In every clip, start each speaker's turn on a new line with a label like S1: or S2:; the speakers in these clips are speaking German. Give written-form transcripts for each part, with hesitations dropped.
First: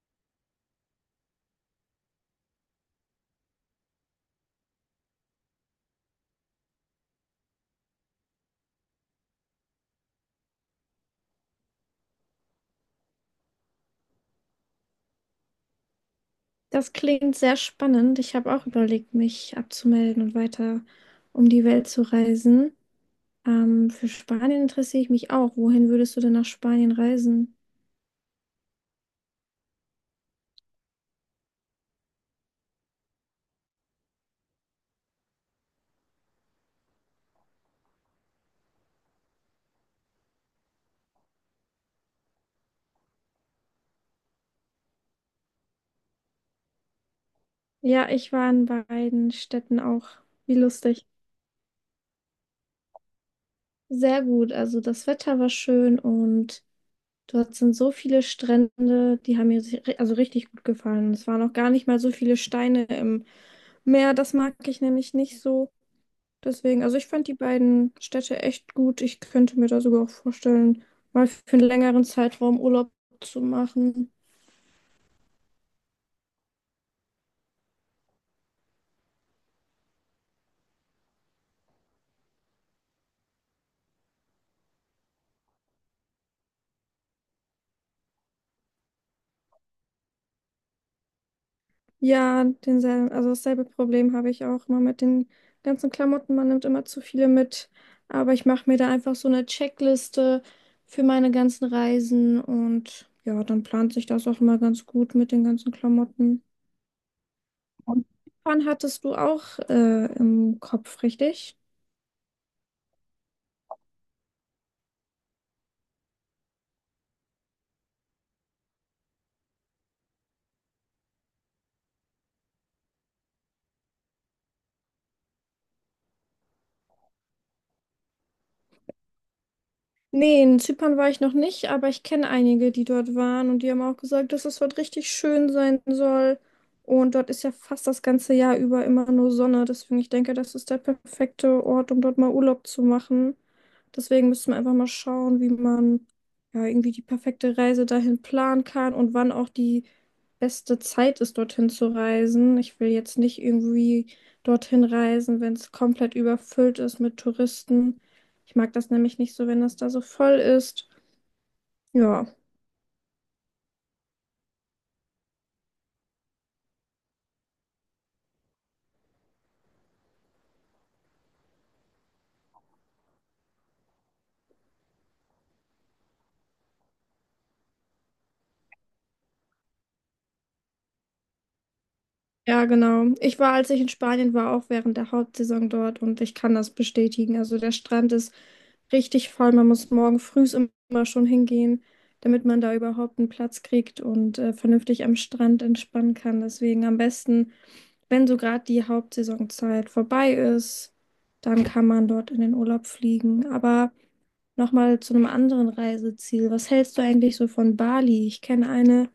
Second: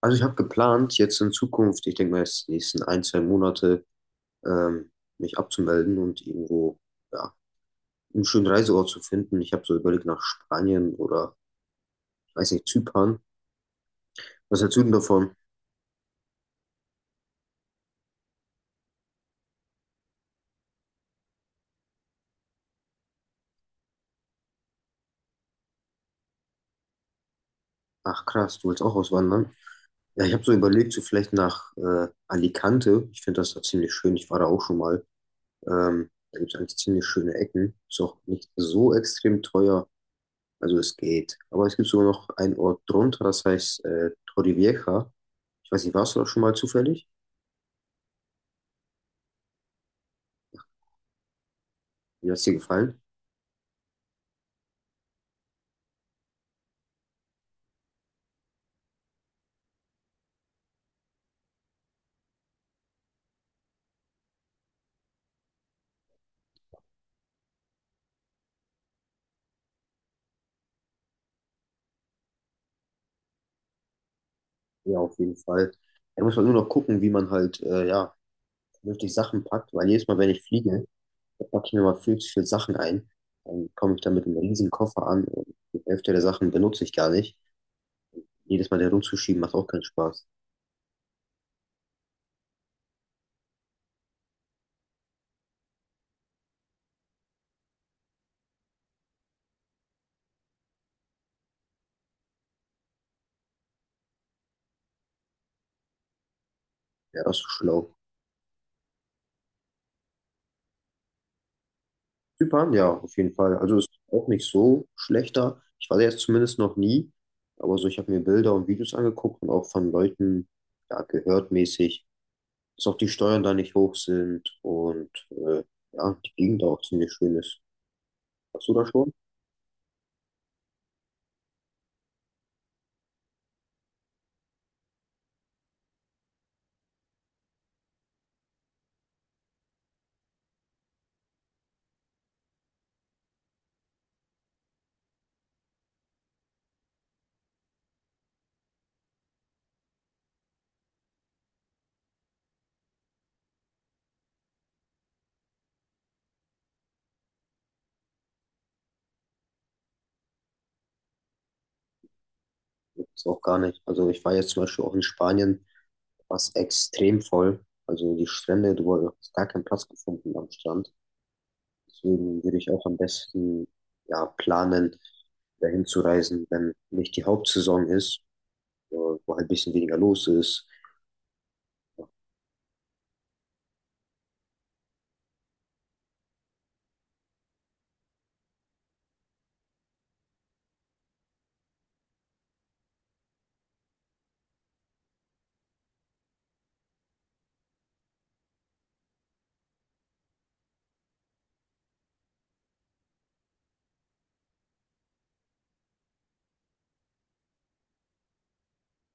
S1: Also ich habe geplant, jetzt in Zukunft, ich denke mal jetzt die nächsten ein, zwei Monate, ähm, mich abzumelden und irgendwo, ja, einen schönen Reiseort zu finden. Ich habe so überlegt nach Spanien oder, ich weiß nicht, Zypern. Was hältst du denn davon?
S2: Das klingt sehr spannend. Ich habe auch überlegt, mich abzumelden und weiter um die Welt zu reisen. Für Spanien interessiere ich mich auch. Wohin würdest du denn nach Spanien reisen?
S1: Ach krass, du willst auch auswandern? Ja, ich habe so überlegt, so vielleicht nach Alicante. Ich finde das da ziemlich schön. Ich war da auch schon mal. Da gibt es eigentlich ziemlich schöne Ecken. Ist auch nicht so extrem teuer. Also es geht. Aber es gibt sogar noch einen Ort drunter, das heißt Torrevieja. Ich weiß nicht, warst du da schon mal zufällig?
S2: Ja, ich war in beiden Städten auch. Wie lustig.
S1: Wie hat es dir gefallen?
S2: Sehr gut. Also das Wetter war schön und dort sind so viele Strände, die haben mir also richtig gut gefallen. Es waren auch gar nicht mal so viele Steine im Meer. Das mag ich nämlich nicht so. Deswegen, also ich fand die beiden Städte echt gut. Ich könnte mir da sogar auch vorstellen, mal für einen längeren Zeitraum Urlaub zu machen.
S1: Ja, auf jeden Fall. Da muss man nur noch gucken, wie man halt, ja, vernünftig Sachen packt, weil jedes Mal, wenn ich fliege, da packe ich mir mal viel zu viele Sachen ein. Dann komme ich da mit einem riesen Koffer an und die Hälfte der Sachen benutze ich gar nicht. Jedes Mal da rumzuschieben macht auch keinen Spaß.
S2: Ja, denselben, also dasselbe Problem habe ich auch immer mit den ganzen Klamotten. Man nimmt immer zu viele mit. Aber ich mache mir da einfach so eine Checkliste für meine ganzen Reisen und ja, dann plant sich das auch immer ganz gut mit den ganzen Klamotten.
S1: Ja, das ist so schlau.
S2: Und wann hattest du auch im Kopf, richtig?
S1: Zypern, ja, auf jeden Fall. Also ist auch nicht so schlechter. Ich war da jetzt zumindest noch nie, aber so, ich habe mir Bilder und Videos angeguckt und auch von Leuten, ja, gehört mäßig, dass auch die Steuern da nicht hoch sind und ja, die Gegend auch ziemlich schön ist. Warst du da schon?
S2: Nee, in Zypern war ich noch nicht, aber ich kenne einige, die dort waren und die haben auch gesagt, dass es dort richtig schön sein soll. Und dort ist ja fast das ganze Jahr über immer nur Sonne. Deswegen, ich denke, das ist der perfekte Ort, um dort mal Urlaub zu machen. Deswegen müssen wir einfach mal schauen, wie man ja irgendwie die perfekte Reise dahin planen kann und wann auch die beste Zeit ist, dorthin zu reisen. Ich will jetzt nicht irgendwie dorthin reisen, wenn es komplett überfüllt ist mit Touristen. Ich mag das nämlich nicht so, wenn das da so voll ist. Ja,
S1: Ist auch gar nicht. Also ich war jetzt zum Beispiel auch in Spanien, war es extrem voll. Also die Strände, du hast gar keinen Platz gefunden am Strand. Deswegen würde ich auch am besten ja, planen, dahin zu reisen, wenn nicht die Hauptsaison ist, wo halt ein bisschen weniger los ist.
S2: ja, genau. Ich war, als ich in Spanien war, auch während der Hauptsaison dort und ich kann das bestätigen. Also der Strand ist richtig voll. Man muss morgen früh immer schon hingehen, damit man da überhaupt einen Platz kriegt und vernünftig am Strand entspannen kann. Deswegen am besten, wenn so gerade die Hauptsaisonzeit vorbei ist, dann kann man dort in den Urlaub fliegen. Aber nochmal zu einem anderen Reiseziel. Was hältst du eigentlich so von Bali? Ich kenne eine.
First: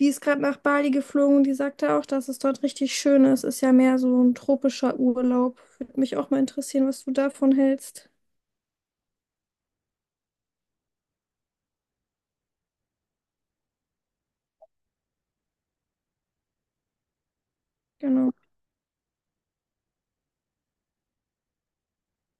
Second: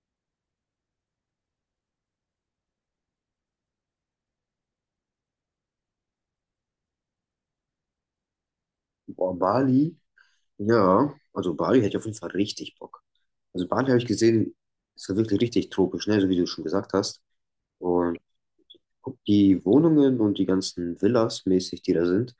S2: Die ist gerade nach Bali geflogen und die sagte auch, dass es dort richtig schön ist. Ist ja mehr so ein tropischer Urlaub. Würde mich auch mal interessieren, was du davon hältst.
S1: Boah, Bali, ja, also Bali hätte ich auf jeden Fall richtig Bock. Also Bali habe ich gesehen, ist ja wirklich richtig tropisch, ne, so wie du schon gesagt hast. Und
S2: Genau.
S1: guck, die Wohnungen und die ganzen Villas mäßig, die da sind,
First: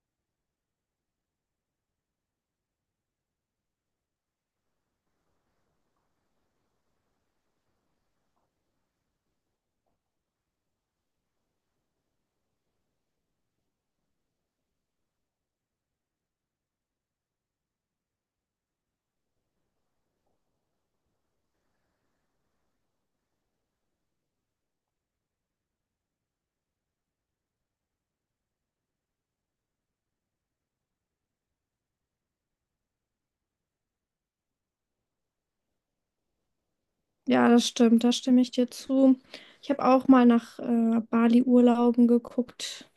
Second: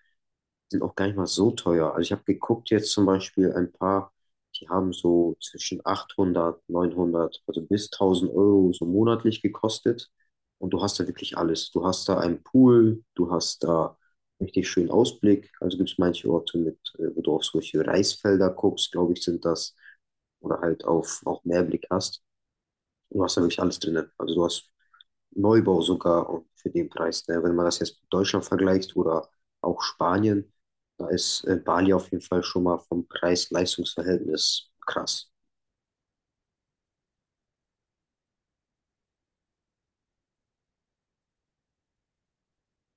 S1: sind auch gar nicht mal so teuer. Also ich habe geguckt jetzt zum Beispiel ein paar, die haben so zwischen 800, 900, also bis 1000 Euro so monatlich gekostet. Und du hast da wirklich alles. Du hast da einen Pool, du hast da richtig schönen Ausblick. Also gibt es manche Orte mit, wo du auf solche Reisfelder guckst, glaube ich, sind das. Oder halt auf auch Meerblick hast. Du hast da wirklich alles drin. Also du hast Neubau sogar und für den Preis. Ne? Wenn man das jetzt mit Deutschland vergleicht oder auch Spanien, da ist Bali auf jeden Fall schon mal vom Preis-Leistungs-Verhältnis krass.
S2: Ja, das stimmt, da stimme ich dir zu. Ich habe auch mal nach Bali-Urlauben geguckt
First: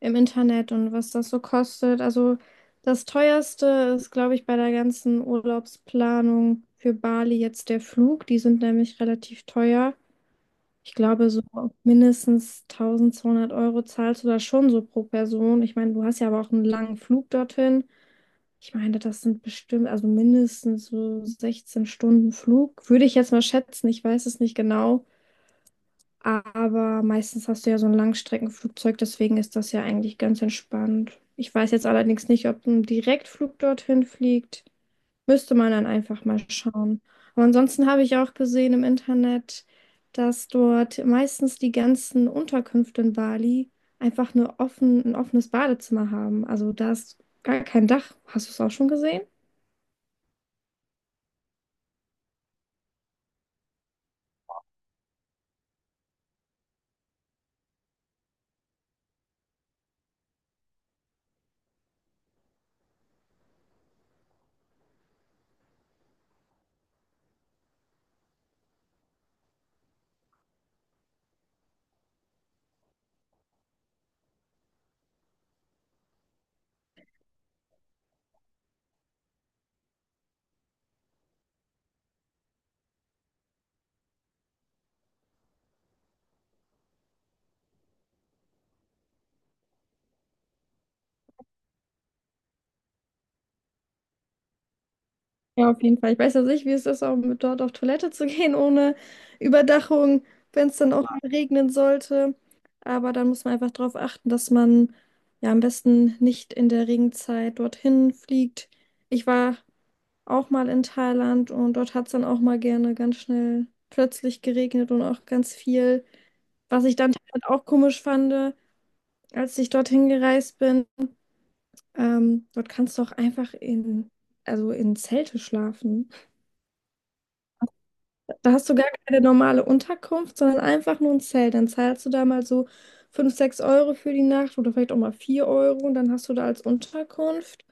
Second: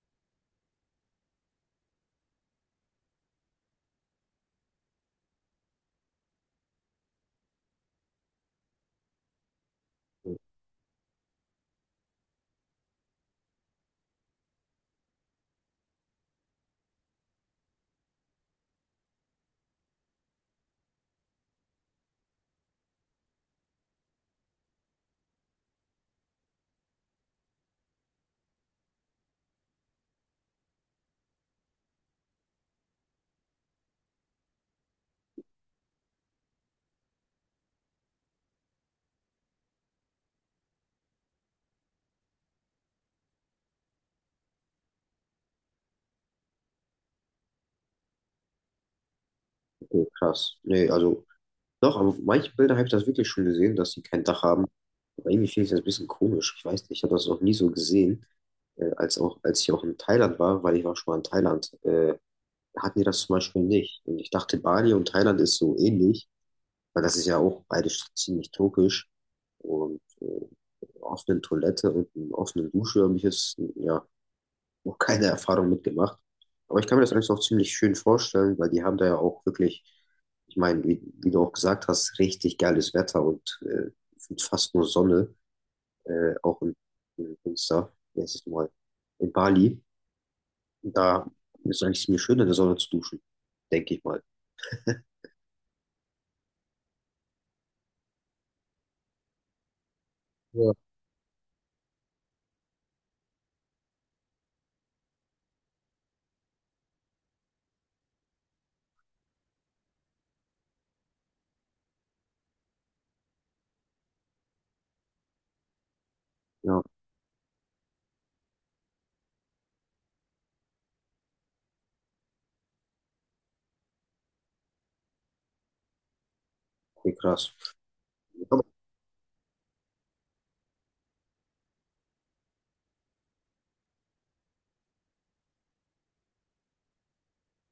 S2: im Internet und was das so kostet. Also das teuerste ist, glaube ich, bei der ganzen Urlaubsplanung für Bali jetzt der Flug. Die sind nämlich relativ teuer. Ich glaube, so mindestens 1200 Euro zahlst du da schon so pro Person. Ich meine, du hast ja aber auch einen langen Flug dorthin. Ich meine, das sind bestimmt, also mindestens so 16 Stunden Flug. Würde ich jetzt mal schätzen, ich weiß es nicht genau. Aber meistens hast du ja so ein Langstreckenflugzeug, deswegen ist das ja eigentlich ganz entspannt. Ich weiß jetzt allerdings nicht, ob ein Direktflug dorthin fliegt. Müsste man dann einfach mal schauen. Aber ansonsten habe ich auch gesehen im Internet, dass dort meistens die ganzen Unterkünfte in Bali einfach nur offen, ein offenes Badezimmer haben. Also da ist gar kein Dach. Hast du es auch schon gesehen?
S1: Okay, krass. Nee, also doch, aber manche Bilder habe ich das wirklich schon gesehen, dass sie kein Dach haben. Aber irgendwie finde ich das ein bisschen komisch. Ich weiß nicht, ich habe das noch nie so gesehen, als auch, als ich auch in Thailand war, weil ich war schon mal in Thailand. Hatten die das zum Beispiel nicht. Und ich dachte, Bali und Thailand ist so ähnlich. Weil das ist ja auch beides ziemlich türkisch. Und einer offenen Toilette und einer offenen Dusche habe ich jetzt ja noch keine Erfahrung mitgemacht. Aber ich kann mir das eigentlich auch ziemlich schön vorstellen, weil die haben da ja auch wirklich, ich meine, wie du auch gesagt hast, richtig geiles Wetter und fast nur Sonne, auch in Münster, letztes Mal in Bali. Da ist eigentlich ziemlich schön, in der Sonne zu duschen, denke ich mal.
S2: Ja, auf jeden Fall. Ich weiß ja nicht, wie es ist, auch mit dort auf Toilette zu gehen ohne Überdachung, wenn es dann auch mal regnen sollte. Aber dann muss man einfach darauf achten, dass man ja am besten nicht in der Regenzeit dorthin fliegt. Ich war auch mal in Thailand und dort hat es dann auch mal gerne ganz schnell plötzlich geregnet und auch ganz viel.
S1: Ja,
S2: Was ich dann Thailand auch komisch fand, als ich dorthin gereist bin, dort kannst du auch einfach also in Zelte schlafen.
S1: okay, krass.
S2: Da hast du gar keine normale Unterkunft, sondern einfach nur ein Zelt. Dann zahlst du da mal so 5, 6 Euro für die Nacht oder vielleicht auch mal 4 Euro und dann hast du da als Unterkunft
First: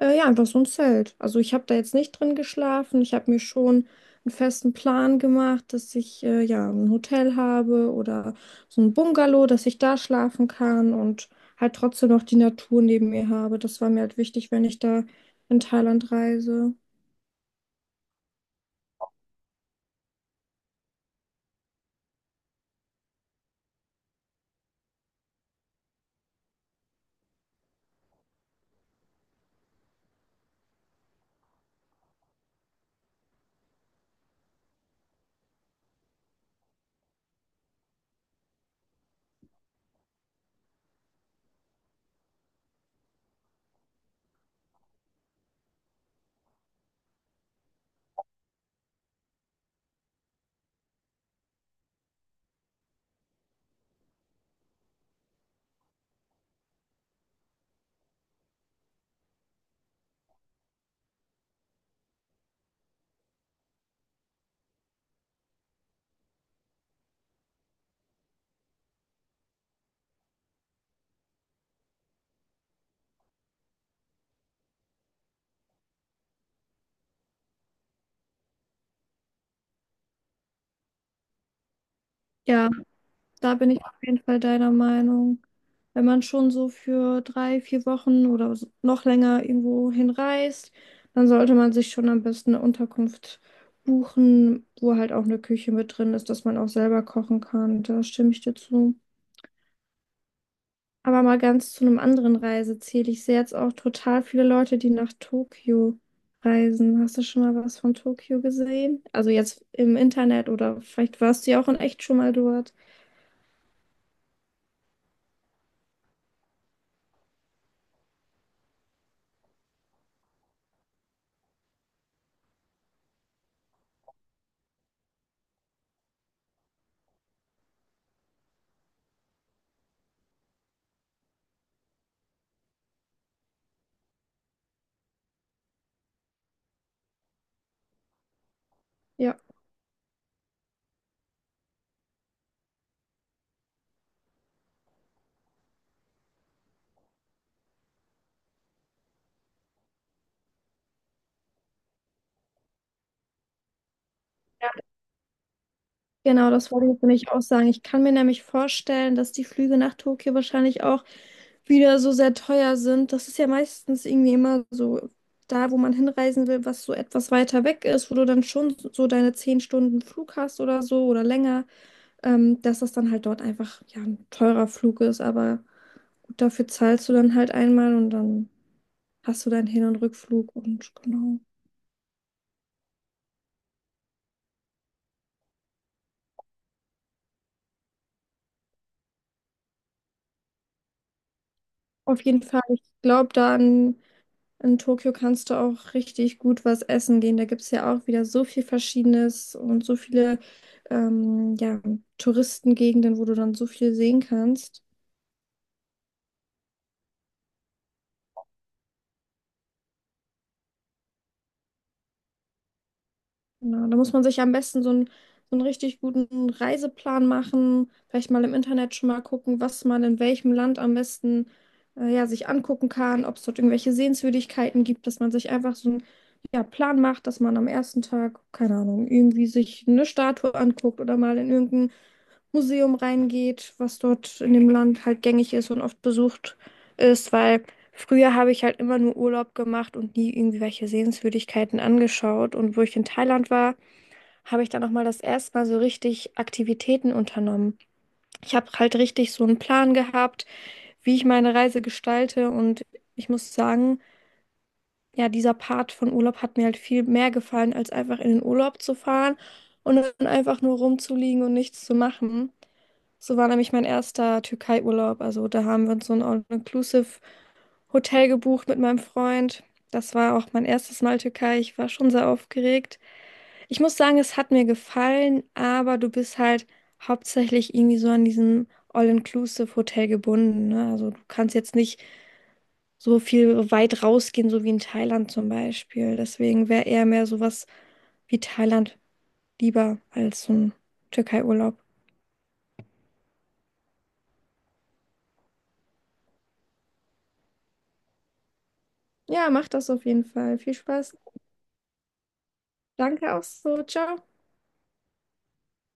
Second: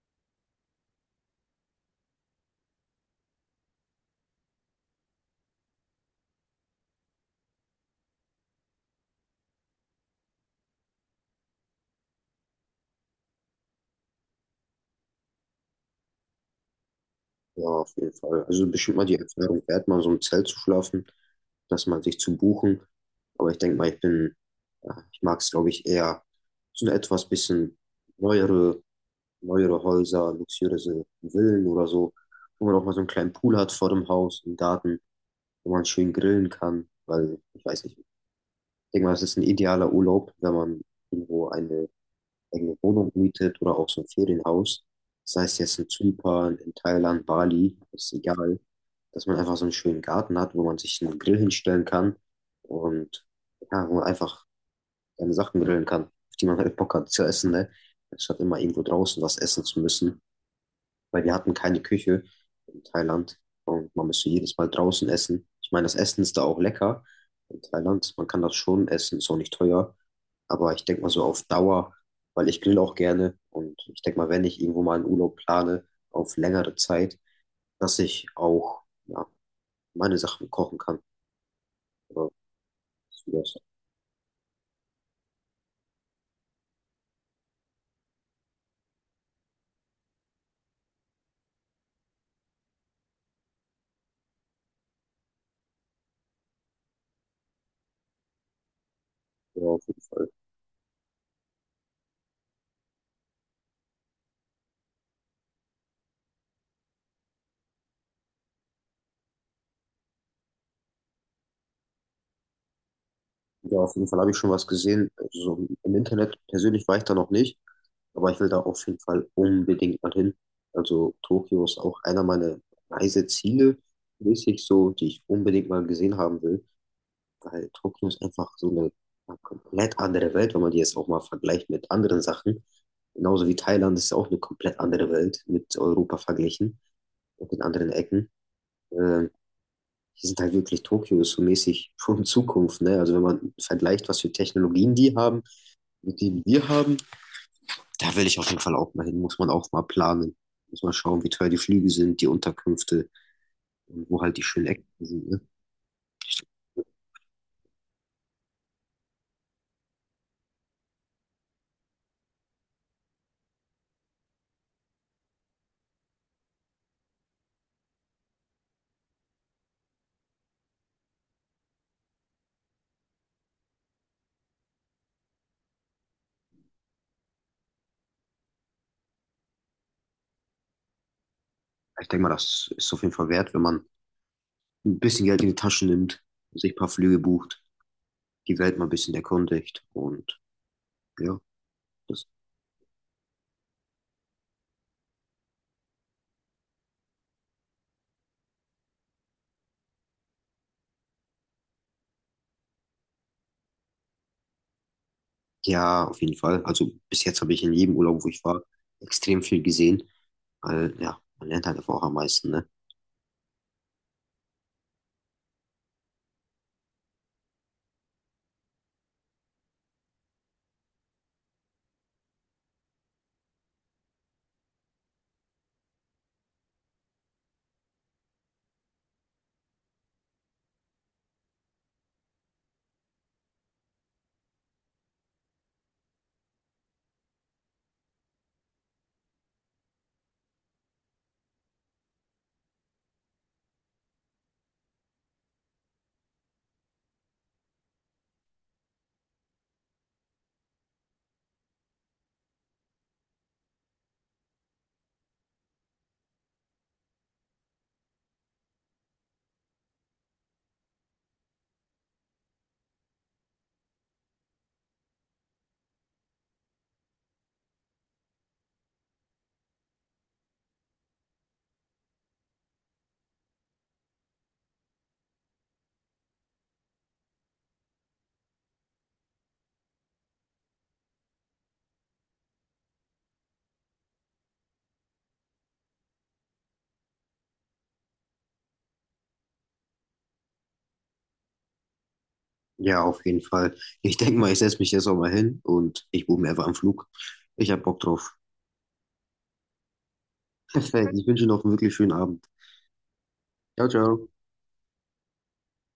S2: ja einfach so ein Zelt. Also ich habe da jetzt nicht drin geschlafen. Ich habe mir schon einen festen Plan gemacht, dass ich ja ein Hotel habe oder so ein Bungalow, dass ich da schlafen kann und halt trotzdem noch die Natur neben mir habe. Das war mir halt wichtig, wenn ich da in Thailand reise.
S1: Ja, auf jeden Fall. Also bestimmt mal die Erfahrung wert, mal in so einem Zelt zu schlafen, das mal sich zu buchen. Aber ich denke mal, ich bin, ja, ich mag es, glaube ich, eher so eine etwas bisschen neuere, neuere Häuser, luxuriöse Villen oder so, wo man auch mal so einen kleinen Pool hat vor dem Haus, im Garten, wo man schön grillen kann, weil ich weiß nicht, ich denke mal, es ist ein idealer Urlaub, wenn man irgendwo eine eigene Wohnung mietet oder auch so ein Ferienhaus, sei es jetzt in Zypern, in Thailand, Bali, ist egal, dass man einfach so einen schönen Garten hat, wo man sich einen Grill hinstellen kann und ja, wo man einfach seine Sachen grillen kann, auf die man halt Bock hat zu essen, ne? Anstatt immer irgendwo draußen was essen zu müssen, weil wir hatten keine Küche in Thailand und man müsste jedes Mal draußen essen. Ich meine, das Essen ist da auch lecker in Thailand, man kann das schon essen, ist auch nicht teuer. Aber ich denke mal so auf Dauer, weil ich grill auch gerne und ich denke mal, wenn ich irgendwo mal einen Urlaub plane, auf längere Zeit, dass ich auch ja, meine Sachen kochen kann. Oder
S2: Ja.
S1: so das.
S2: Da bin ich auf jeden Fall deiner Meinung. Wenn man schon so für drei, vier Wochen oder so- noch länger irgendwo hinreist, dann sollte man sich schon am besten eine Unterkunft buchen, wo halt auch eine Küche mit drin ist, dass man auch selber kochen kann. Da stimme ich dir zu.
S1: Ja, auf jeden Fall.
S2: Aber mal ganz zu einem anderen Reiseziel. Ich sehe jetzt auch total viele Leute, die nach Tokio reisen. Hast du schon mal was von Tokio gesehen? Also jetzt im Internet oder vielleicht warst du ja auch in echt schon mal dort.
S1: Ja, auf jeden Fall habe ich schon was gesehen. Also so im Internet persönlich war ich da noch nicht, aber ich will da auf jeden Fall unbedingt mal hin. Also Tokio ist auch einer meiner Reiseziele, mäßig so, die ich unbedingt mal gesehen haben will. Weil Tokio ist einfach so eine ja, komplett andere Welt, wenn man die jetzt auch mal vergleicht mit anderen Sachen. Genauso wie Thailand ist auch eine komplett andere Welt mit Europa verglichen und in anderen Ecken. Äh,
S2: Ja.
S1: Die sind halt wirklich Tokio ist so mäßig schon Zukunft, ne? Also wenn man vergleicht, was für Technologien die haben mit denen wir haben, da will ich auf jeden Fall auch mal hin, muss man auch mal planen. Muss man schauen, wie teuer die Flüge sind, die Unterkünfte und wo halt die schönen Ecken sind, ne?
S2: Genau, das wollte ich nämlich auch sagen. Ich kann mir nämlich vorstellen, dass die Flüge nach Tokio wahrscheinlich auch wieder so sehr teuer sind. Das ist ja meistens irgendwie immer so da, wo man hinreisen will, was so etwas weiter weg ist, wo du dann schon so deine 10 Stunden Flug hast oder so oder länger, dass das dann halt dort einfach ja ein teurer Flug ist. Aber gut, dafür zahlst du dann halt einmal und dann hast du deinen Hin- und Rückflug und genau.
S1: Ich denke mal, das ist auf jeden Fall wert, wenn man ein bisschen Geld in die Tasche nimmt, sich ein paar Flüge bucht, die Welt mal ein bisschen erkundigt und ja,
S2: Auf
S1: das,
S2: jeden Fall, ich glaube da an. In Tokio kannst du auch richtig gut was essen gehen. Da gibt es ja auch wieder so viel Verschiedenes und so viele ja, Touristengegenden, wo du dann so viel sehen kannst.
S1: ja, auf jeden Fall. Also bis jetzt habe ich in jedem Urlaub, wo ich war, extrem viel gesehen, weil ja, man lernt halt einfach auch am meisten, ne?
S2: Ja, da muss man sich am besten so einen richtig guten Reiseplan machen, vielleicht mal im Internet schon mal gucken, was man in welchem Land am besten ja, sich angucken kann, ob es dort irgendwelche Sehenswürdigkeiten gibt, dass man sich einfach so einen ja, Plan macht, dass man am ersten Tag, keine Ahnung, irgendwie sich eine Statue anguckt oder mal in irgendein Museum reingeht, was dort in dem Land halt gängig ist und oft besucht ist, weil. Früher habe ich halt immer nur Urlaub gemacht und nie irgendwie welche Sehenswürdigkeiten angeschaut. Und wo ich in Thailand war, habe ich dann nochmal das erste Mal so richtig Aktivitäten unternommen. Ich habe halt richtig so einen Plan gehabt, wie ich meine Reise gestalte. Und ich muss sagen, ja, dieser Part von Urlaub hat mir halt viel mehr gefallen, als einfach in den Urlaub zu fahren und dann einfach nur rumzuliegen und nichts zu machen. So war nämlich mein erster Türkei-Urlaub. Also da haben wir uns so ein All-Inclusive Hotel gebucht mit meinem Freund. Das war auch mein erstes Mal Türkei. Ich war schon sehr aufgeregt. Ich muss sagen, es hat mir gefallen, aber du bist halt hauptsächlich irgendwie so an diesem All-Inclusive-Hotel gebunden, ne? Also du kannst jetzt nicht so viel weit rausgehen, so wie in Thailand zum Beispiel. Deswegen wäre eher mehr sowas wie Thailand lieber als so ein Türkei-Urlaub.
S1: Ja, auf jeden Fall. Ich denke mal, ich setze mich jetzt auch mal hin und ich buche mir einfach einen Flug. Ich habe Bock drauf.
S2: Ja, mach das auf jeden Fall. Viel
S1: Perfekt.
S2: Spaß.
S1: Ich wünsche noch einen wirklich schönen Abend.
S2: Danke auch so.
S1: Ciao,
S2: Ciao.
S1: ciao.